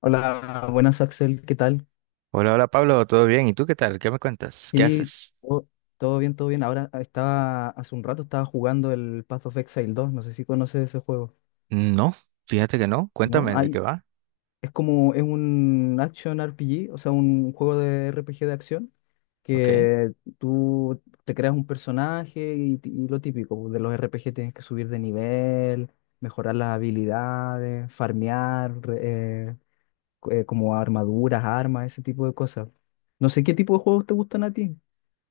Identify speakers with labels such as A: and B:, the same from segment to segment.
A: Hola, buenas Axel, ¿qué tal?
B: Hola, hola Pablo, ¿todo bien? ¿Y tú qué tal? ¿Qué me cuentas? ¿Qué
A: Y
B: haces?
A: todo, todo bien, todo bien. Hace un rato estaba jugando el Path of Exile dos. No sé si conoces ese juego,
B: No, fíjate que no.
A: ¿no?
B: Cuéntame de qué va.
A: Es como, es un action RPG, o sea, un juego de RPG de acción,
B: Ok.
A: que tú te creas un personaje y, y lo típico, pues, de los RPG tienes que subir de nivel, mejorar las habilidades, farmear, como armaduras, armas, ese tipo de cosas. No sé qué tipo de juegos te gustan a ti.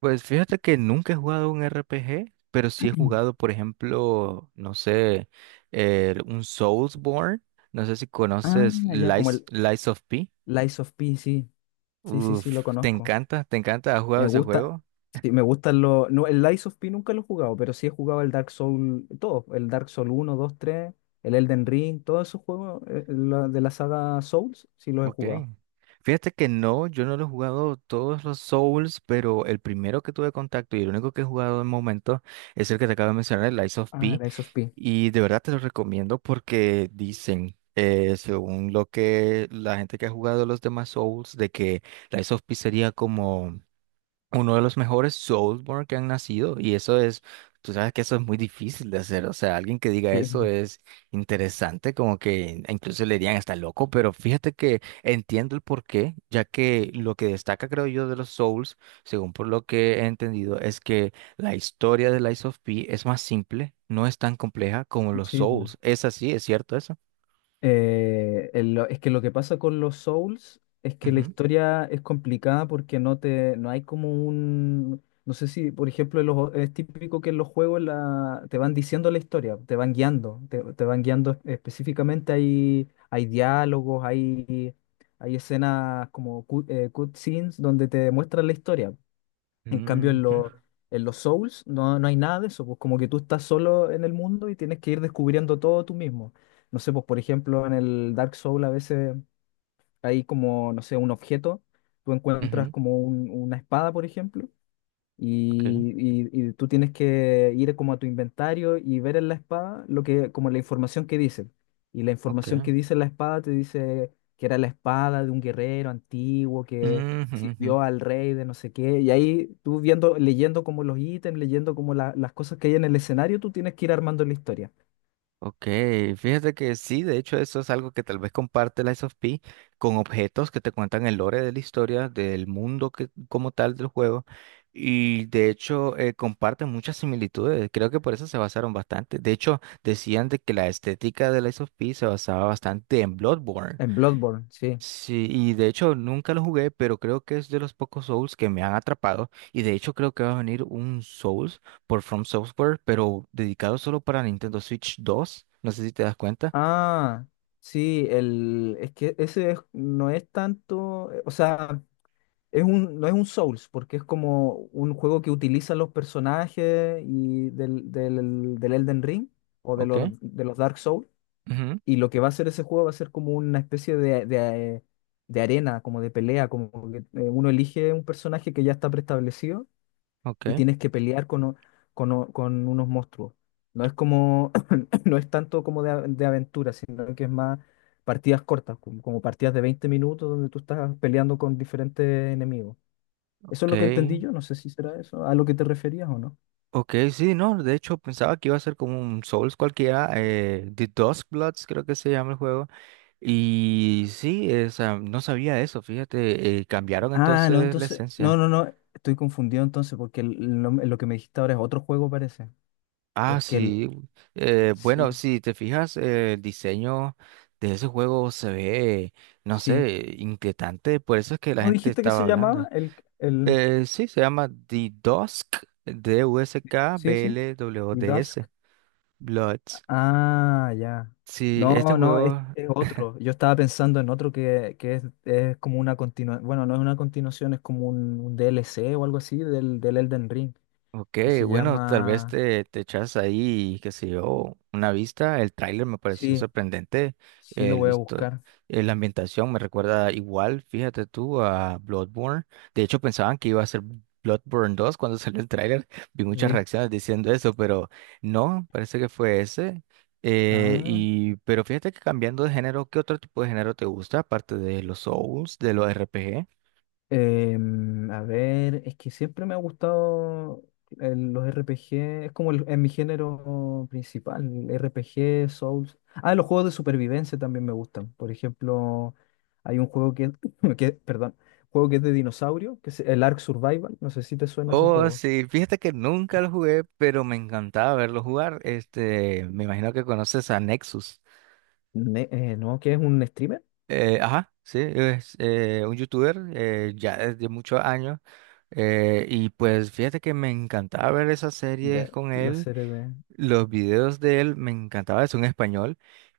B: Pues fíjate que nunca he jugado un RPG, pero sí he jugado, por ejemplo, no sé, un Soulsborne. No sé si
A: Ah,
B: conoces
A: ya, como
B: Lies,
A: el
B: Lies of P.
A: Lies of P, sí. Sí, sí, sí, lo
B: Uf, ¿te
A: conozco.
B: encanta? ¿Te encanta? ¿Has jugado
A: Me
B: ese
A: gusta.
B: juego?
A: Sí, me gustan los. No, el Lies of P nunca lo he jugado, pero sí he jugado el Dark Soul, todo. El Dark Soul uno, 2, 3, el Elden Ring, todos esos juegos de la saga Souls, sí los he
B: Ok.
A: jugado.
B: Fíjate que no, yo no lo he jugado todos los Souls, pero el primero que tuve contacto y el único que he jugado de momento es el que te acabo de mencionar, el Lies of
A: Ah,
B: P.
A: Lies of P.
B: Y de verdad te lo recomiendo porque dicen, según lo que la gente que ha jugado los demás Souls, de que Lies of P sería como uno de los mejores Soulsborne que han nacido y eso es, tú sabes que eso es muy difícil de hacer, o sea, alguien que diga
A: Sí,
B: eso
A: po,
B: es interesante, como que incluso le dirían está loco, pero fíjate que entiendo el porqué, ya que lo que destaca creo yo de los Souls, según por lo que he entendido, es que la historia de Lies of P es más simple, no es tan compleja como los
A: sí, pues.
B: Souls, es así, es cierto eso.
A: Es que lo que pasa con los Souls es que la
B: Ujú,
A: historia es complicada porque no hay como un, no sé si, por ejemplo, es típico que en los juegos te van diciendo la historia, te van guiando, te van guiando específicamente, hay diálogos, hay escenas como cutscenes donde te muestran la historia. En cambio, en,
B: ujú,
A: lo- en los Souls no, no hay nada de eso, pues como que tú estás solo en el mundo y tienes que ir descubriendo todo tú mismo. No sé, pues por ejemplo, en el Dark Soul a veces hay como, no sé, un objeto, tú encuentras
B: ujú,
A: como una espada, por ejemplo,
B: ok,
A: y, y tú tienes que ir como a tu inventario y ver en la espada como la información que dice. Y la información
B: ok,
A: que dice la espada te dice que era la espada de un guerrero antiguo que
B: ujú, ujú.
A: sirvió al rey de no sé qué. Y ahí tú viendo, leyendo como los ítems, leyendo como las cosas que hay en el escenario, tú tienes que ir armando la historia.
B: Ok, fíjate que sí, de hecho eso es algo que tal vez comparte la of P con objetos que te cuentan el lore de la historia, del mundo que, como tal del juego, y de hecho comparten muchas similitudes, creo que por eso se basaron bastante, de hecho decían de que la estética de la of P se basaba bastante en Bloodborne.
A: En Bloodborne, sí.
B: Sí, y de hecho nunca lo jugué, pero creo que es de los pocos Souls que me han atrapado. Y de hecho creo que va a venir un Souls por From Software, pero dedicado solo para Nintendo Switch 2. No sé si te das cuenta.
A: Ah, sí, es que ese no es tanto, o sea... Es un, no es un Souls, porque es como un juego que utiliza los personajes y del Elden Ring o
B: Ok.
A: de los Dark Souls.
B: Ujú.
A: Y lo que va a hacer ese juego va a ser como una especie de arena, como de pelea, como que uno elige un personaje que ya está preestablecido
B: Ok.
A: y tienes que pelear con unos monstruos. No es como, no es tanto como de, de aventura, sino que es más partidas cortas, como, como partidas de 20 minutos donde tú estás peleando con diferentes enemigos. Eso es
B: Ok.
A: lo que entendí yo, no sé si será eso, a lo que te referías o no.
B: Ok, sí, no. De hecho pensaba que iba a ser como un Souls cualquiera. The Bloods creo que se llama el juego. Y sí, o sea, no sabía eso. Fíjate, cambiaron
A: Ah, no,
B: entonces la
A: entonces, no,
B: esencia.
A: no, no, estoy confundido entonces porque lo que me dijiste ahora es otro juego parece,
B: Ah,
A: porque el,
B: sí. Bueno,
A: sí,
B: si te fijas, el diseño de ese juego se ve, no
A: sí.
B: sé, inquietante. Por eso es que la
A: ¿Cómo
B: gente
A: dijiste que
B: estaba
A: se llamaba?
B: hablando.
A: El,
B: Sí, se llama The Dusk,
A: sí, sí, y Dusk.
B: DUSKBLWDS, Bloods.
A: Ah, ya.
B: Sí, este
A: No, no,
B: juego.
A: es otro. Yo estaba pensando en otro que es como una continuación, bueno, no es una continuación, es como un DLC o algo así del Elden Ring,
B: Ok,
A: que se
B: bueno, tal vez
A: llama,
B: te echas ahí, qué sé yo, una vista. El tráiler me pareció
A: sí,
B: sorprendente.
A: sí lo
B: El,
A: voy a
B: histo-
A: buscar.
B: la ambientación me recuerda igual, fíjate tú, a Bloodborne. De hecho, pensaban que iba a ser Bloodborne 2 cuando salió el tráiler. Vi muchas
A: Sí.
B: reacciones diciendo eso, pero no, parece que fue ese.
A: Ah,
B: Pero fíjate que cambiando de género, ¿qué otro tipo de género te gusta, aparte de los Souls, de los RPG?
A: a ver, es que siempre me ha gustado los RPG, es como es mi género principal, el RPG, Souls. Ah, los juegos de supervivencia también me gustan. Por ejemplo, hay un perdón, juego que es de dinosaurio, que es el Ark Survival, no sé si te suena ese
B: Oh,
A: juego.
B: sí, fíjate que nunca lo jugué, pero me encantaba verlo jugar. Este, me imagino que conoces a Nexus.
A: No, que es un streamer.
B: Ajá, sí, es un youtuber ya desde muchos años. Y pues fíjate que me encantaba ver esas
A: Ve,
B: series con
A: la
B: él.
A: serie de...
B: Los videos de él me encantaba, es un español.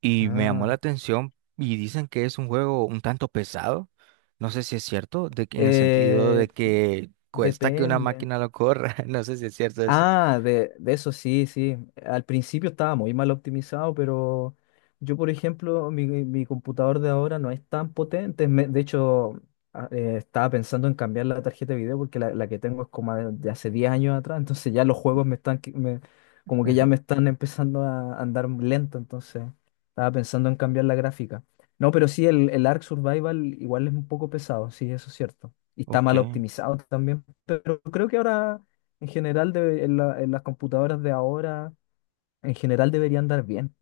B: Y me llamó la
A: Ah,
B: atención. Y dicen que es un juego un tanto pesado. No sé si es cierto, de que, en el sentido de
A: eh,
B: que cuesta que una
A: depende.
B: máquina lo corra. No sé si es cierto eso.
A: Ah, de eso sí, sí. Al principio estaba muy mal optimizado, pero yo, por ejemplo, mi computador de ahora no es tan potente. De hecho, estaba pensando en cambiar la tarjeta de video porque la que tengo es como de hace 10 años atrás. Entonces ya los juegos me están, como que ya me están empezando a andar lento. Entonces estaba pensando en cambiar la gráfica. No, pero sí, el Ark Survival igual es un poco pesado, sí, eso es cierto. Y está
B: Ok.
A: mal optimizado también, pero creo que ahora... En general, en las computadoras de ahora, en general deberían andar bien.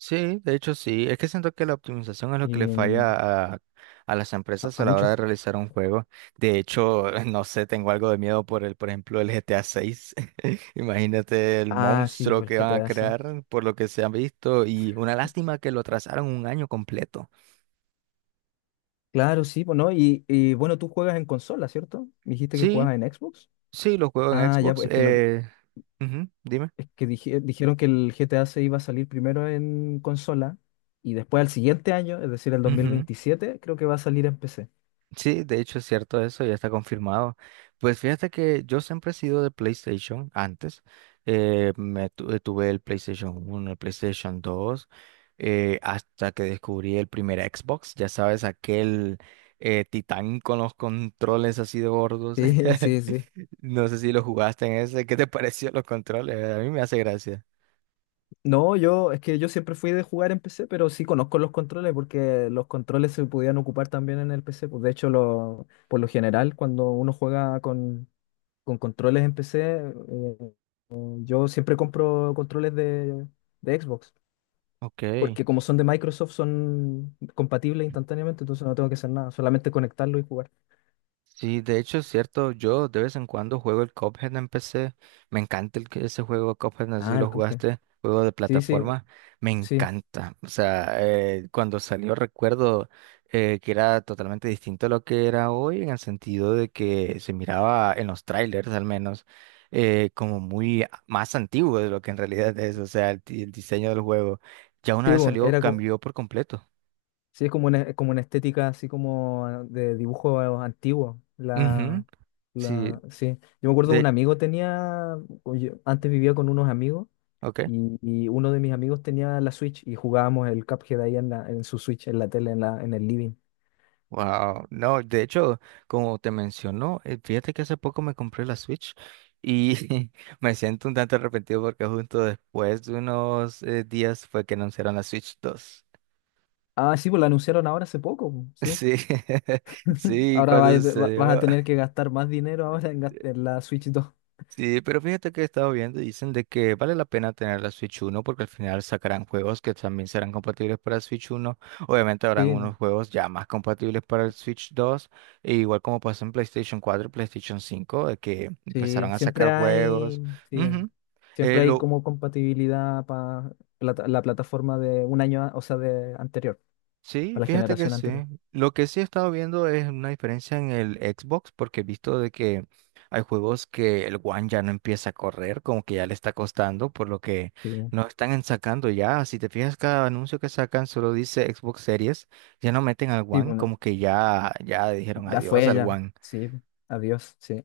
B: Sí, de hecho sí. Es que siento que la optimización es
A: Y
B: lo que le falla a, las empresas
A: a
B: a la hora
A: muchos.
B: de realizar un juego. De hecho, no sé, tengo algo de miedo por por ejemplo, el GTA 6. Imagínate el
A: Ah, sí,
B: monstruo
A: pues el
B: que van a
A: GTA 6.
B: crear por lo que se han visto y una lástima que lo atrasaron un año completo.
A: Claro, sí, pues no. Y, bueno, tú juegas en consola, ¿cierto? Me dijiste que
B: Sí,
A: jugabas en Xbox.
B: sí, lo juego en
A: Ah, ya, pues
B: Xbox.
A: es que, lo, que-
B: Ujú, dime.
A: es que dije- eh, dijeron que el GTA 6 iba a salir primero en consola y después al siguiente año, es decir, el dos mil
B: Ujú.
A: veintisiete, creo que va a salir en PC.
B: Sí, de hecho es cierto eso, ya está confirmado. Pues fíjate que yo siempre he sido de PlayStation antes. Tuve el PlayStation 1, el PlayStation 2, hasta que descubrí el primer Xbox. Ya sabes, aquel titán con los controles así de gordos.
A: Sí, sí, sí.
B: No sé si lo jugaste en ese. ¿Qué te pareció los controles? A mí me hace gracia.
A: No, yo, es que yo siempre fui de jugar en PC, pero sí conozco los controles porque los controles se podían ocupar también en el PC. Pues de hecho, lo, por lo general, cuando uno juega con controles en PC, eh, yo siempre compro controles de Xbox,
B: Ok.
A: porque como son de Microsoft, son compatibles instantáneamente, entonces no tengo que hacer nada, solamente conectarlo y jugar.
B: Sí, de hecho es cierto, yo de vez en cuando juego el Cuphead en PC, me encanta ese juego Cuphead, no sé si
A: Ah, el
B: lo
A: Cuphead.
B: jugaste, juego de
A: Sí, sí,
B: plataforma, me
A: sí.
B: encanta, o sea, cuando salió recuerdo que era totalmente distinto a lo que era hoy en el sentido de que se miraba en los trailers al menos más antiguo de lo que en realidad es, o sea, el diseño del juego ya una
A: Sí,
B: vez
A: pues,
B: salió cambió por completo.
A: sí, es como una estética así como de dibujo antiguo.
B: Ujú, sí,
A: Sí. Yo me acuerdo un
B: de,
A: amigo tenía, oye, antes vivía con unos amigos
B: ok.
A: y uno de mis amigos tenía la Switch y jugábamos el Cuphead ahí en su Switch, en la tele, en el living.
B: Wow, no, de hecho, como te mencionó, fíjate que hace poco me compré la Switch y me siento un tanto arrepentido porque justo después de unos días fue que anunciaron la Switch 2.
A: Ah, sí, pues lo anunciaron ahora hace poco, po, sí.
B: Sí, sí,
A: Ahora
B: cuando
A: vas a
B: sucedió.
A: tener que gastar más dinero ahora en la Switch dos.
B: Sí, pero fíjate que he estado viendo y dicen de que vale la pena tener la Switch 1 porque al final sacarán juegos que también serán compatibles para el Switch 1. Obviamente habrán
A: Sí,
B: unos juegos ya más compatibles para el Switch 2 e igual como pasó en PlayStation 4 y PlayStation 5 de que
A: Sí,
B: empezaron a sacar juegos.
A: sí,
B: Ujú.
A: siempre hay
B: Lo
A: como compatibilidad para la plataforma de un año, o sea, de anterior,
B: Sí,
A: para la
B: fíjate que
A: generación
B: sí.
A: anterior.
B: Lo que sí he estado viendo es una diferencia en el Xbox, porque he visto de que hay juegos que el One ya no empieza a correr, como que ya le está costando, por lo que
A: Sí,
B: no están en sacando ya. Si te fijas, cada anuncio que sacan solo dice Xbox Series, ya no meten al
A: sí,
B: One,
A: bueno,
B: como que ya, dijeron
A: ya
B: adiós
A: fue,
B: al
A: ya,
B: One.
A: sí, adiós, sí.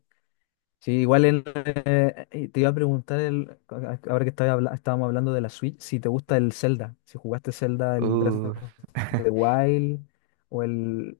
A: Sí, igual te iba a preguntar, ahora que estábamos hablando de la Switch, si te gusta el Zelda, si jugaste Zelda, el Breath
B: Uf.
A: of the Wild, o el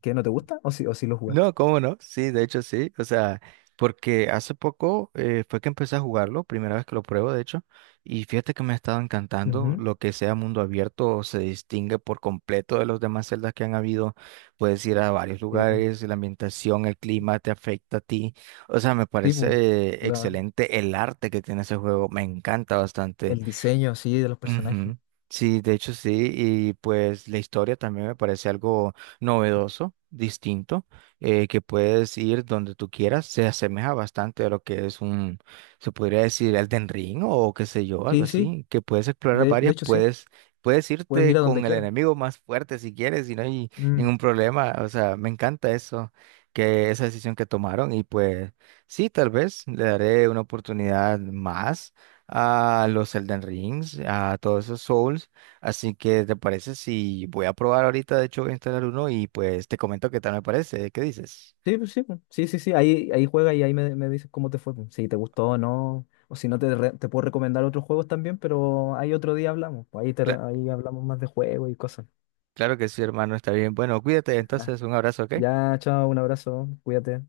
A: que no te gusta, o si lo jugaste.
B: No, ¿cómo no? Sí, de hecho sí. O sea, porque hace poco fue que empecé a jugarlo, primera vez que lo pruebo, de hecho, y fíjate que me ha estado encantando.
A: Ujú.
B: Lo que sea mundo abierto se distingue por completo de los demás celdas que han habido. Puedes ir a varios
A: Sí,
B: lugares, la ambientación, el clima te afecta a ti. O sea, me
A: sí, pues,
B: parece
A: la-
B: excelente el arte que tiene ese juego, me encanta bastante.
A: el diseño así de los personajes.
B: Ujú. Sí, de hecho sí, y pues la historia también me parece algo novedoso, distinto, que puedes ir donde tú quieras, se asemeja bastante a lo que es un, se podría decir Elden Ring o qué sé yo, algo
A: Sí, sí,
B: así, que puedes explorar
A: de
B: varias,
A: hecho, sí,
B: puedes
A: puedes
B: irte
A: ir a donde
B: con el
A: quieras.
B: enemigo más fuerte si quieres y no hay
A: Mm.
B: ningún problema, o sea, me encanta eso, que esa decisión que tomaron y pues sí, tal vez le daré una oportunidad más a los Elden Rings, a todos esos Souls. Así que, ¿te parece si voy a probar ahorita? De hecho, voy a instalar uno y pues te comento qué tal me parece. ¿Qué dices?
A: Sí, pues, sí, pues, sí, sí, sí, ahí, ahí juega y ahí me, me dices cómo te fue, pues, si te gustó o no, o si no te, te puedo recomendar otros juegos también, pero ahí otro día hablamos, pues, ahí,
B: Cla-
A: ahí hablamos más de juegos y cosas.
B: claro que sí, hermano, está bien. Bueno, cuídate
A: Ya,
B: entonces, un abrazo, ¿ok?
A: ya, chao, un abrazo, cuídate.